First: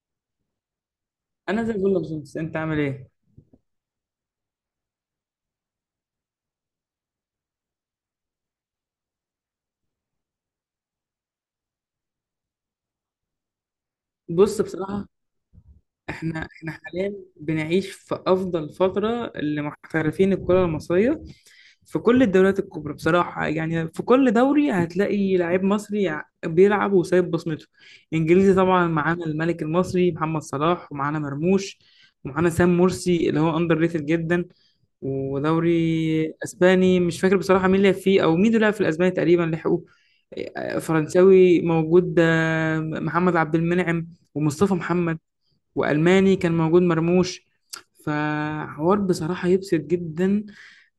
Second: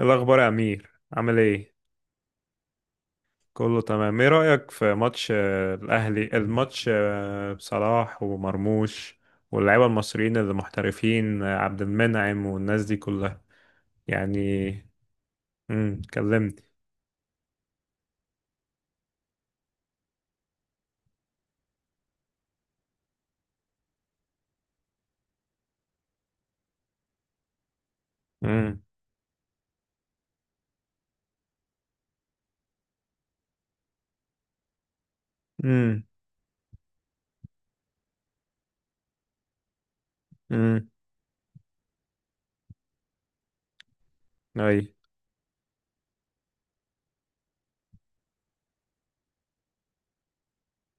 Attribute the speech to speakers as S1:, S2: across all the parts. S1: الأخبار يا أمير، عامل
S2: انا زي
S1: إيه؟
S2: الفل يا باشمهندس، انت عامل ايه؟
S1: كله تمام. إيه رأيك في ماتش الأهلي، الماتش بصلاح ومرموش، واللعيبة المصريين اللي محترفين، عبد المنعم والناس دي كلها، يعني.
S2: بصراحه احنا
S1: كلمني.
S2: احنا حاليا بنعيش في افضل فتره لمحترفين الكره المصريه. في كل الدوريات الكبرى بصراحه، يعني في كل دوري هتلاقي لعيب مصري بيلعب وسايب بصمته. انجليزي
S1: امم.
S2: طبعا معانا الملك المصري محمد صلاح ومعانا مرموش، ومعانا سام مرسي اللي هو اندر ريتد جدا. ودوري
S1: امم.
S2: اسباني مش فاكر بصراحه مين لعب فيه، او مين لعب في الاسباني تقريبا لحقوه.
S1: امم.
S2: فرنساوي موجود، محمد عبد المنعم ومصطفى
S1: أي.
S2: محمد. والماني كان موجود مرموش. فحوار بصراحه يبسط جدا،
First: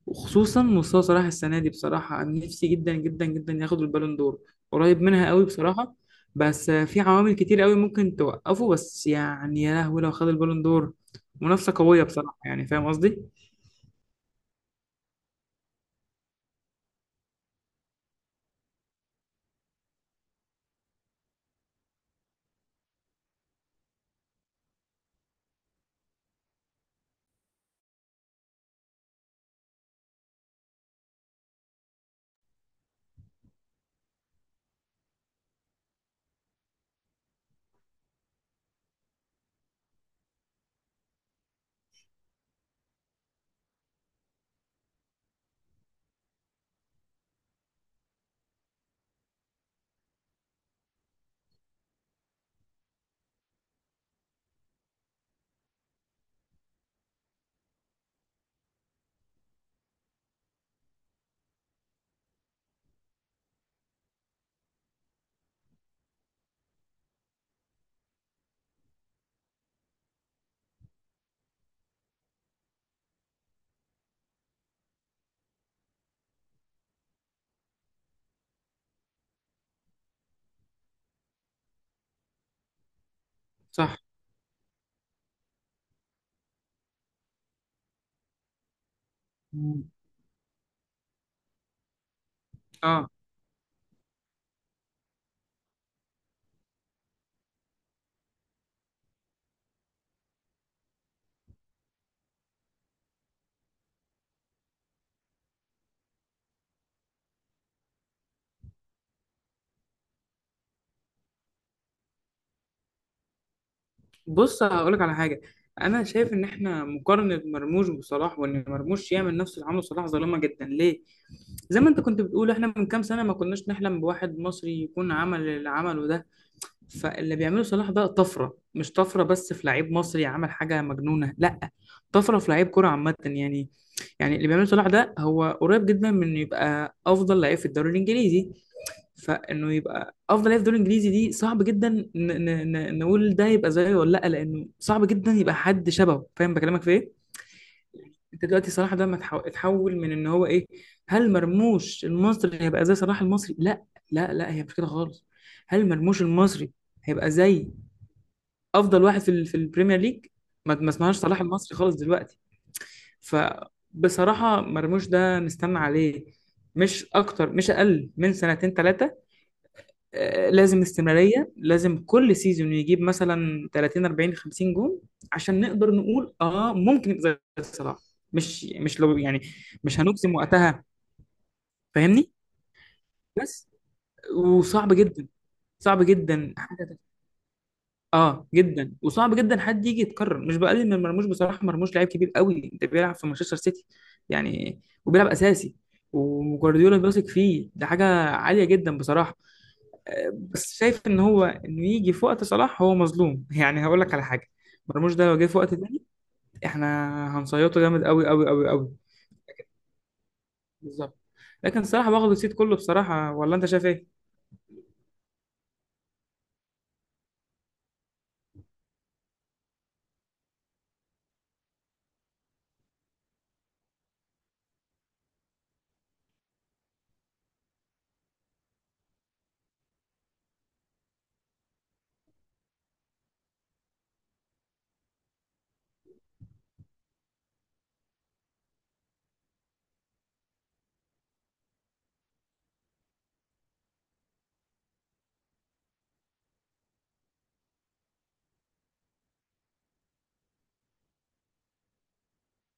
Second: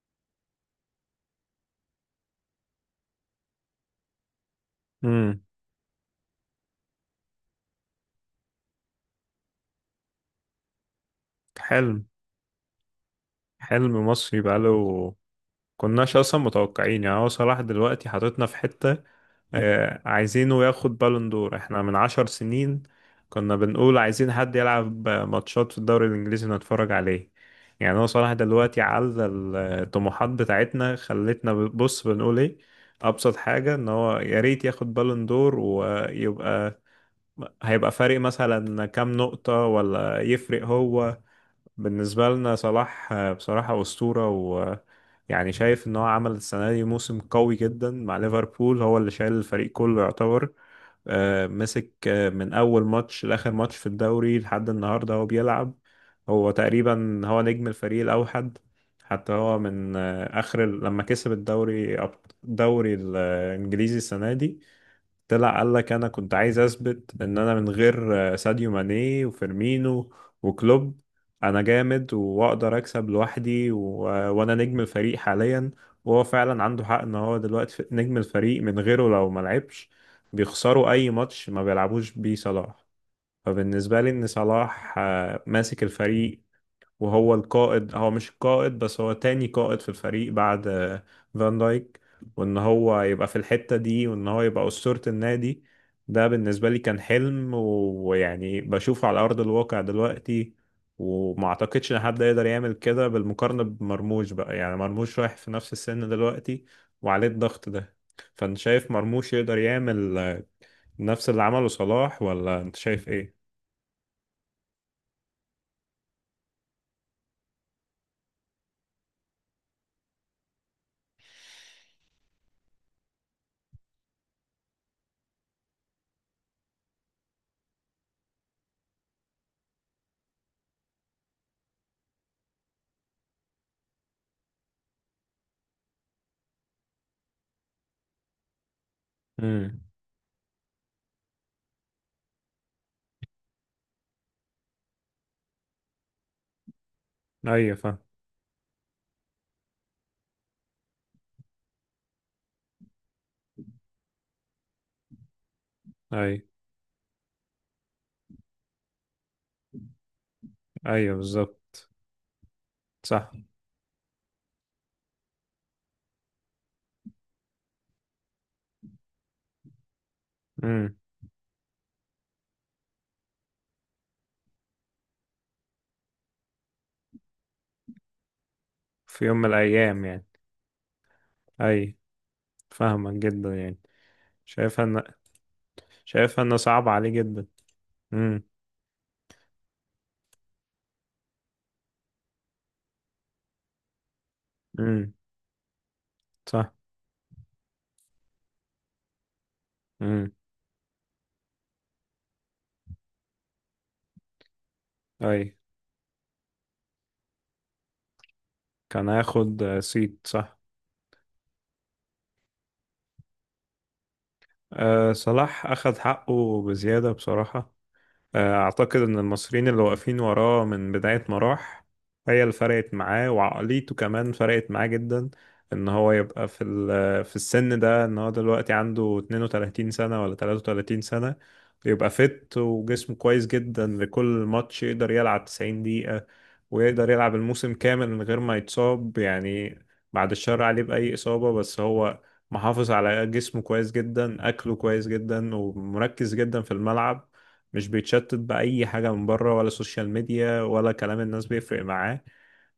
S2: وخصوصا مصطفى صلاح السنه دي. بصراحه أنا نفسي جدا جدا جدا ياخد البالون دور، قريب منها
S1: امم.
S2: قوي بصراحه. بس في عوامل كتير قوي ممكن توقفه، بس يعني يا لهوي لو خد البالون دور منافسه قويه
S1: حلم.
S2: بصراحه، يعني فاهم قصدي؟
S1: حلم مصري بقاله، كناش أصلا متوقعين. يعني هو صلاح دلوقتي حاططنا في حتة، عايزينه ياخد بالون دور احنا من عشر سنين. كنا بنقول عايزين حد يلعب ماتشات في الدوري الإنجليزي نتفرج عليه. يعني هو صلاح دلوقتي على الطموحات بتاعتنا خلتنا بص بنقول ايه، أبسط حاجة ان هو يا ريت ياخد بالون دور ويبقى، هيبقى فارق مثلا كام نقطة، ولا يفرق هو بالنسبة لنا. صلاح بصراحة أسطورة، ويعني شايف إن هو عمل السنة دي موسم قوي جدا مع ليفربول، هو اللي شايل الفريق كله يعتبر. مسك من أول ماتش لآخر ماتش في الدوري لحد النهاردة هو بيلعب، هو تقريبا هو نجم الفريق الأوحد. حتى هو من آخر لما كسب الدوري الدوري الإنجليزي السنة دي، طلع قال لك انا كنت عايز اثبت ان انا من غير ساديو ماني وفيرمينو وكلوب انا جامد واقدر اكسب لوحدي وانا نجم الفريق حاليا. وهو فعلا عنده حق ان هو دلوقتي نجم الفريق، من غيره لو ما لعبش بيخسروا اي ماتش ما بيلعبوش بيه صلاح.
S2: صح.
S1: فبالنسبة لي ان صلاح ماسك الفريق، وهو القائد، هو مش القائد بس، هو تاني قائد في الفريق بعد فان دايك. وان هو
S2: اه،
S1: يبقى في الحتة دي، وان هو يبقى أسطورة النادي، ده بالنسبة لي كان حلم ويعني بشوفه على أرض الواقع دلوقتي. وما اعتقدش ان حد يقدر يعمل كده بالمقارنة بمرموش بقى. يعني مرموش رايح في نفس السن دلوقتي وعليه الضغط ده، فانت شايف مرموش يقدر يعمل نفس اللي عمله صلاح، ولا انت شايف ايه؟
S2: بص هقولك على حاجه. انا شايف ان احنا مقارنه مرموش بصلاح، وان مرموش يعمل نفس اللي عمله صلاح ظالمه جدا ليه. زي ما انت كنت بتقول، احنا من كام سنه ما كناش نحلم بواحد مصري يكون عمل اللي عمله ده. فاللي بيعمله صلاح ده طفره، مش طفره بس في لعيب مصري عمل حاجه مجنونه، لا، طفره في لعيب كره عامه يعني. يعني اللي بيعمله صلاح ده هو قريب جدا من إنه يبقى افضل لعيب في الدوري الانجليزي. فانه
S1: امم
S2: يبقى افضل لاعب في الدوري الانجليزي دي صعب جدا نقول ده يبقى زيه ولا لا، لانه صعب جدا يبقى حد شبهه. فاهم بكلمك في ايه؟
S1: ايوه، فاهم.
S2: انت دلوقتي صلاح ده ما اتحول من ان هو ايه. هل مرموش المصري هيبقى زي صلاح المصري؟ لا، لا هي مش كده خالص. هل مرموش
S1: ايوه،
S2: المصري هيبقى زي افضل واحد في البريمير ليج؟ ما
S1: ايوه،
S2: اسمهاش صلاح المصري
S1: بالظبط.
S2: خالص دلوقتي.
S1: صح.
S2: فبصراحة مرموش ده نستنى عليه، مش اكتر مش اقل من سنتين ثلاثة. لازم
S1: امم.
S2: استمرارية، لازم كل سيزون يجيب مثلا 30 40 50 جون، عشان نقدر نقول اه ممكن يبقى زي صلاح. مش لو
S1: في يوم
S2: يعني،
S1: من
S2: مش
S1: الايام يعني.
S2: هنجزم وقتها.
S1: اي،
S2: فاهمني؟
S1: فاهمك جدا
S2: بس
S1: يعني. شايفها
S2: وصعب
S1: ان
S2: جدا، صعب
S1: شايفها
S2: جدا
S1: انه صعب
S2: حاجة.
S1: عليه جدا. امم.
S2: اه جدا، وصعب جدا حد يجي يتكرر. مش بقلل من مرموش بصراحة، مرموش لعيب كبير قوي، انت بيلعب في مانشستر سيتي يعني،
S1: امم.
S2: وبيلعب اساسي،
S1: صح.
S2: وجوارديولا بيثق فيه، ده حاجة عالية جدا بصراحة.
S1: امم.
S2: بس شايف ان هو انه يجي في وقت صلاح هو مظلوم يعني هقول لك على حاجه، مرموش ده لو
S1: اي.
S2: جه في وقت تاني، احنا هنصيطه جامد قوي قوي قوي قوي.
S1: كان هياخد سيت، صح.
S2: بالظبط. لكن صلاح واخد الصيت كله بصراحه، ولا انت شايف ايه؟
S1: أه، صلاح اخد حقه بزيادة بصراحة. أعتقد إن المصريين اللي واقفين وراه من بداية ما راح هي اللي فرقت معاه، وعقليته كمان فرقت معاه جدا. إن هو يبقى في في السن ده، إن هو دلوقتي عنده 32 سنة ولا 33 سنة، يبقى فت وجسمه كويس جدا لكل ماتش، يقدر يلعب 90 دقيقة ويقدر يلعب الموسم كامل من غير ما يتصاب يعني. بعد الشر عليه بأي إصابة، بس هو محافظ على جسمه كويس جدا، أكله كويس جدا، ومركز جدا في الملعب. مش بيتشتت بأي حاجة من بره، ولا سوشيال ميديا ولا كلام الناس بيفرق معاه.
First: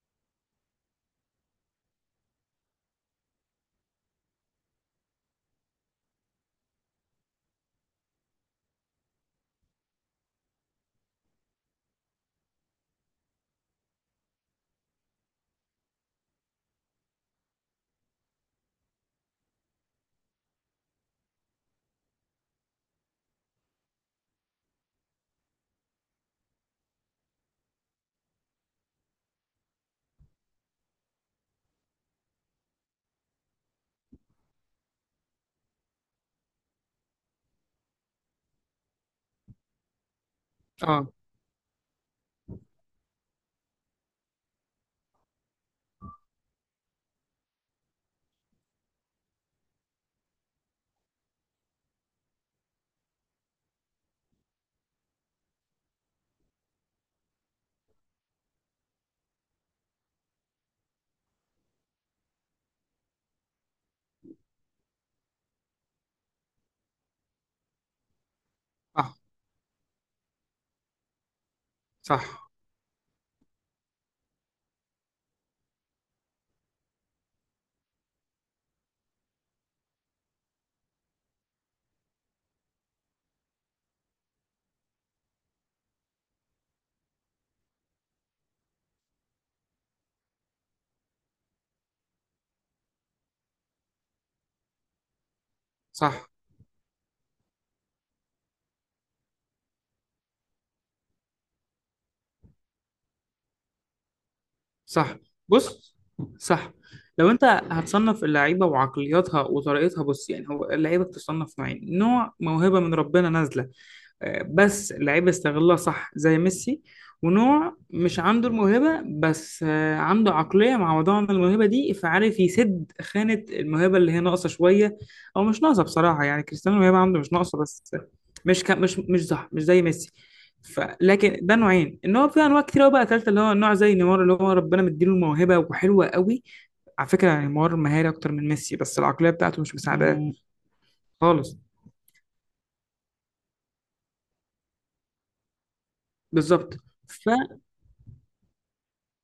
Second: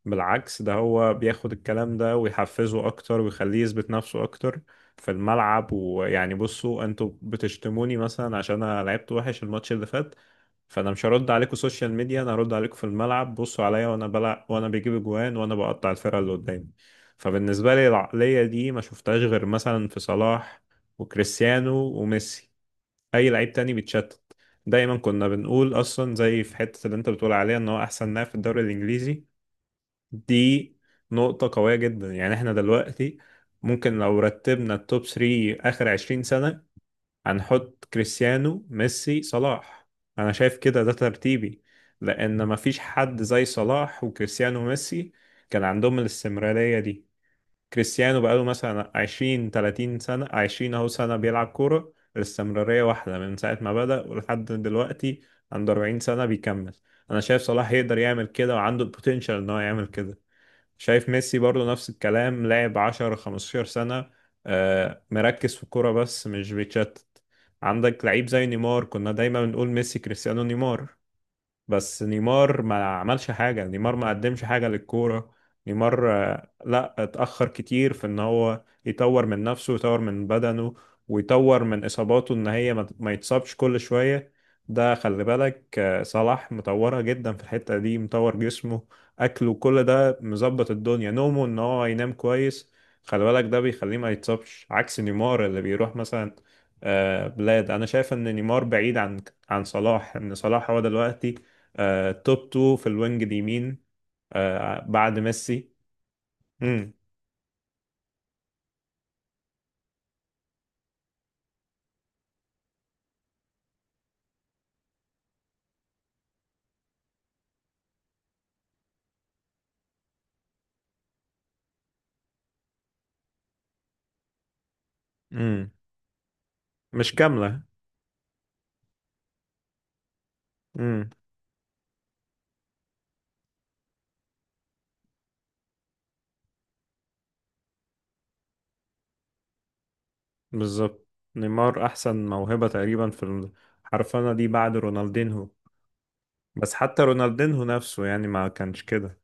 S1: بالعكس، ده هو بياخد الكلام ده ويحفزه أكتر، ويخليه يثبت نفسه أكتر في الملعب. ويعني، بصوا أنتوا بتشتموني مثلا عشان أنا لعبت وحش الماتش اللي فات، فأنا مش هرد عليكم سوشيال ميديا، أنا هرد عليكم في الملعب. بصوا عليا وأنا بلع، وأنا بجيب أجوان وأنا بقطع الفرقة اللي قدامي. فبالنسبة لي العقلية دي ما شفتهاش غير مثلا في صلاح وكريستيانو وميسي. اي لعيب تاني بيتشتت. دايما كنا بنقول اصلا، زي في حتة اللي انت بتقول عليها ان هو احسن لاعب في الدوري الانجليزي دي، نقطة قوية جدا. يعني احنا دلوقتي ممكن لو رتبنا التوب 3 اخر 20 سنة، هنحط كريستيانو، ميسي، صلاح. انا شايف كده، ده
S2: اه.
S1: ترتيبي، لان مفيش حد زي صلاح وكريستيانو وميسي كان عندهم الاستمرارية دي. كريستيانو بقاله مثلا 20 30 سنة، 20 أهو سنة بيلعب كورة، الاستمرارية واحدة من ساعة ما بدأ ولحد دلوقتي، عنده 40 سنة بيكمل. أنا شايف صلاح يقدر يعمل كده، وعنده البوتنشال إن هو يعمل كده. شايف ميسي برضه نفس الكلام، لاعب 10 15 سنة، مركز في الكورة بس مش بيتشتت. عندك لعيب زي نيمار، كنا
S2: صح.
S1: دايما بنقول ميسي كريستيانو نيمار، بس
S2: صح.
S1: نيمار ما عملش حاجة، نيمار ما قدمش حاجة للكورة. نيمار لا، اتأخر كتير في ان هو يطور من نفسه ويطور من بدنه، ويطور من اصاباته ان هي ما يتصابش كل شوية. ده خلي بالك، صلاح مطورها جدا في الحتة دي، مطور جسمه، اكله، كل ده مظبط الدنيا، نومه ان هو ينام كويس. خلي بالك ده بيخليه ما يتصابش عكس نيمار اللي بيروح
S2: صح.
S1: مثلا بلاد. انا شايف ان نيمار بعيد عن صلاح، ان صلاح هو دلوقتي توب 2 في الوينج اليمين،
S2: صح.
S1: بعد ميسي.
S2: بص. صح.
S1: امم.
S2: لو انت هتصنف اللعيبه وعقلياتها وطريقتها، بص يعني هو اللعيبه بتصنف نوعين: نوع موهبه من ربنا نازله بس اللعيبة استغلها صح زي ميسي، ونوع مش عنده الموهبة بس عنده عقلية معوضة عن الموهبة دي، فعارف يسد خانة الموهبة اللي هي ناقصة شوية. أو مش
S1: امم.
S2: ناقصة بصراحة، يعني كريستيانو الموهبة
S1: مش
S2: عنده مش ناقصة،
S1: كاملة.
S2: بس مش صح مش زي ميسي.
S1: امم.
S2: لكن ده نوعين، ان هو في انواع كتير قوي. بقى تالتة اللي هو النوع زي نيمار، اللي هو ربنا مديله الموهبة وحلوة قوي على فكرة. يعني نيمار مهاري اكتر من ميسي، بس العقلية بتاعته مش مساعداه.
S1: بالظبط.
S2: خالص.
S1: نيمار احسن موهبة تقريبا في الحرفنة دي بعد رونالدينهو، بس
S2: بالظبط.
S1: حتى رونالدينهو نفسه يعني ما كانش كده.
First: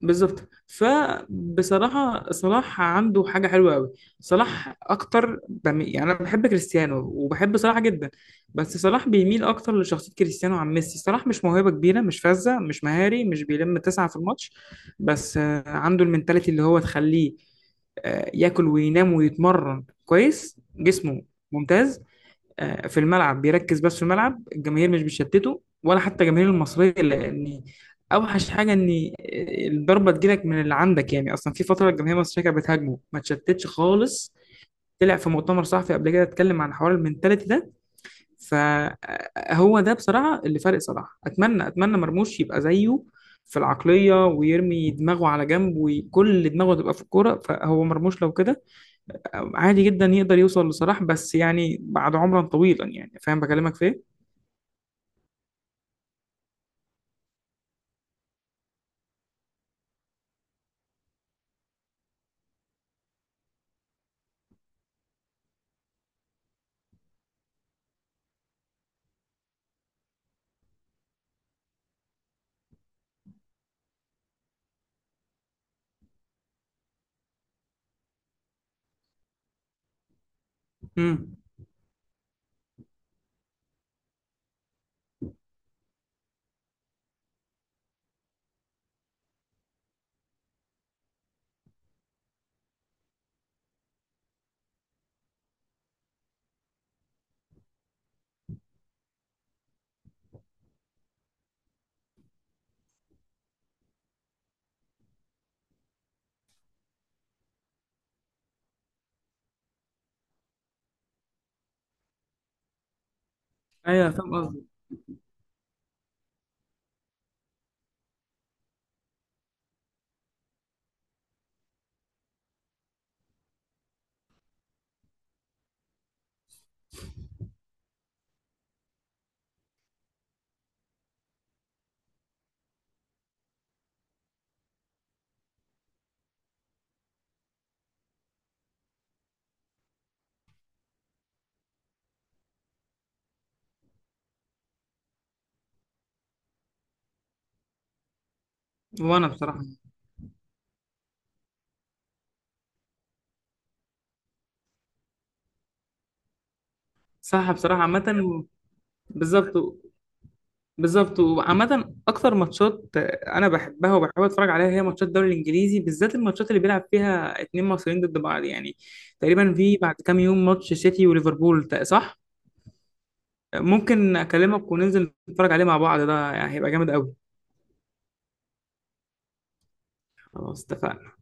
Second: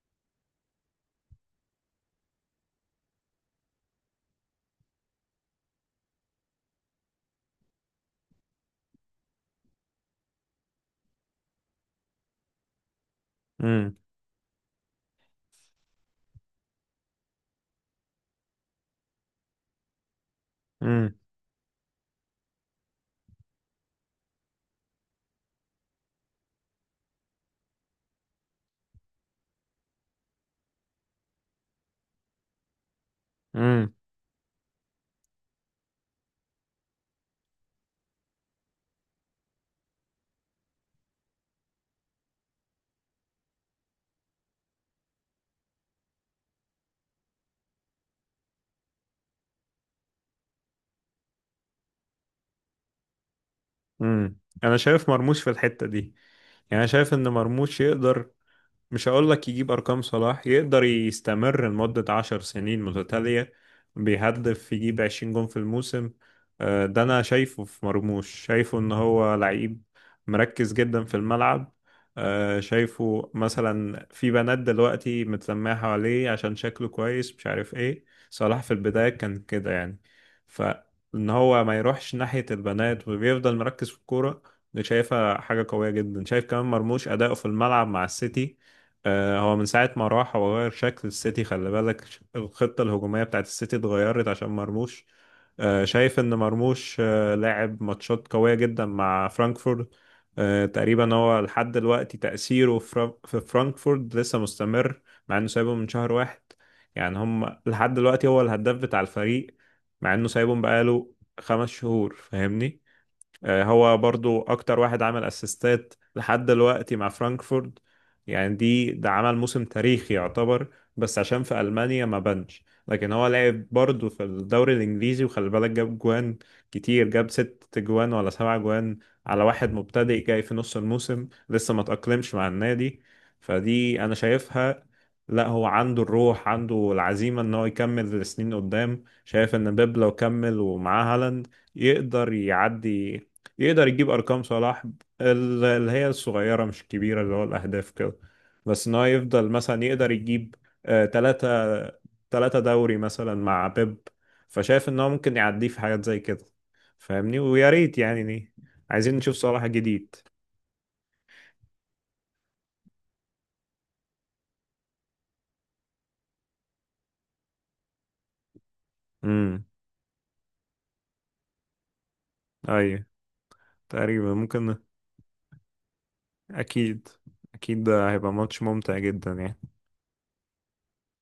S2: بالظبط. فبصراحة صلاح عنده حاجة حلوة قوي. صلاح أكتر يعني أنا بحب كريستيانو وبحب صلاح جدا، بس صلاح بيميل أكتر لشخصية كريستيانو عن ميسي. صلاح مش موهبة كبيرة، مش فذة، مش مهاري، مش بيلم
S1: امم.
S2: تسعة في الماتش، بس عنده المنتاليتي اللي هو تخليه ياكل وينام ويتمرن كويس،
S1: امم.
S2: جسمه ممتاز، في الملعب بيركز. بس في الملعب الجماهير مش بتشتته، ولا حتى الجماهير المصرية، لأن أوحش حاجة إن الضربة تجيلك من اللي عندك، يعني أصلا في فترة الجماهير المصرية كانت بتهاجمه ما تشتتش
S1: امم.
S2: خالص. طلع في مؤتمر صحفي قبل كده، اتكلم عن حوار المنتاليتي ده. فهو ده بصراحة اللي فارق صلاح. أتمنى أتمنى مرموش يبقى زيه في العقلية، ويرمي دماغه على جنب وكل دماغه تبقى في الكورة. فهو مرموش لو كده عادي جدا يقدر يوصل لصلاح، بس يعني بعد عمرا طويلا يعني. فاهم بكلمك في ايه؟
S1: امم. انا شايف مرموش في الحتة دي، يعني انا شايف ان مرموش يقدر، مش هقول لك يجيب أرقام صلاح، يقدر يستمر لمدة عشر سنين متتالية بيهدف يجيب عشرين جون في الموسم. ده أنا شايفه في مرموش، شايفه إن هو لعيب مركز جدا في الملعب. شايفه مثلا في بنات دلوقتي متلمعة حواليه عشان شكله كويس، مش عارف ايه، صلاح في البداية كان كده يعني، فإن
S2: امم.
S1: هو ما يروحش ناحية البنات وبيفضل مركز في الكورة. دي شايفها حاجة قوية جدا. شايف كمان مرموش أداؤه في الملعب مع السيتي، هو من ساعة ما راح هو غير شكل السيتي. خلي بالك الخطة الهجومية بتاعت السيتي اتغيرت عشان مرموش. شايف ان مرموش لاعب ماتشات قوية جدا مع فرانكفورت. تقريبا هو لحد دلوقتي تأثيره في في فرانكفورت لسه مستمر، مع انه سايبهم من شهر واحد. يعني هم لحد دلوقتي هو الهداف بتاع الفريق، مع انه سايبهم بقاله خمس شهور، فاهمني. هو
S2: ايوه فاهم
S1: برضو
S2: قصدي.
S1: اكتر واحد عمل اسيستات لحد دلوقتي مع فرانكفورت. يعني دي ده عمل موسم تاريخي يعتبر، بس عشان في المانيا ما بانش، لكن هو لعب برضو في الدوري الانجليزي وخلي بالك جاب جوان كتير، جاب ست جوان ولا سبع جوان، على واحد مبتدئ جاي في نص الموسم لسه ما تأقلمش مع النادي. فدي انا شايفها، لا هو عنده الروح، عنده العزيمة ان هو يكمل لسنين قدام. شايف ان بيب لو كمل ومعاه هالاند يقدر يعدي، يقدر يجيب ارقام صلاح، اللي هي الصغيره مش الكبيره اللي هو الاهداف كده، بس ان هو
S2: وانا
S1: يفضل
S2: بصراحه
S1: مثلا يقدر يجيب آه، تلاتة تلاتة دوري مثلا مع بيب، فشايف ان هو ممكن يعديه في حاجات زي كده. فاهمني،
S2: صح.
S1: ويا
S2: بصراحه
S1: ريت يعني
S2: عامه،
S1: عايزين نشوف صلاح
S2: بالظبط،
S1: جديد.
S2: بالظبط. وعامه اكتر ماتشات انا بحبها وبحب اتفرج عليها، هي ماتشات الدوري الانجليزي، بالذات الماتشات اللي بيلعب فيها اتنين مصريين ضد بعض يعني. تقريبا
S1: امم.
S2: في بعد كام يوم ماتش سيتي وليفربول صح؟
S1: ايوه،
S2: ممكن
S1: تقريبا
S2: اكلمك
S1: ممكن.
S2: وننزل نتفرج عليه مع بعض، ده يعني هيبقى جامد
S1: اكيد،
S2: قوي.
S1: اكيد ده هيبقى ماتش ممتع جدا يعني.
S2: خلاص اتفقنا.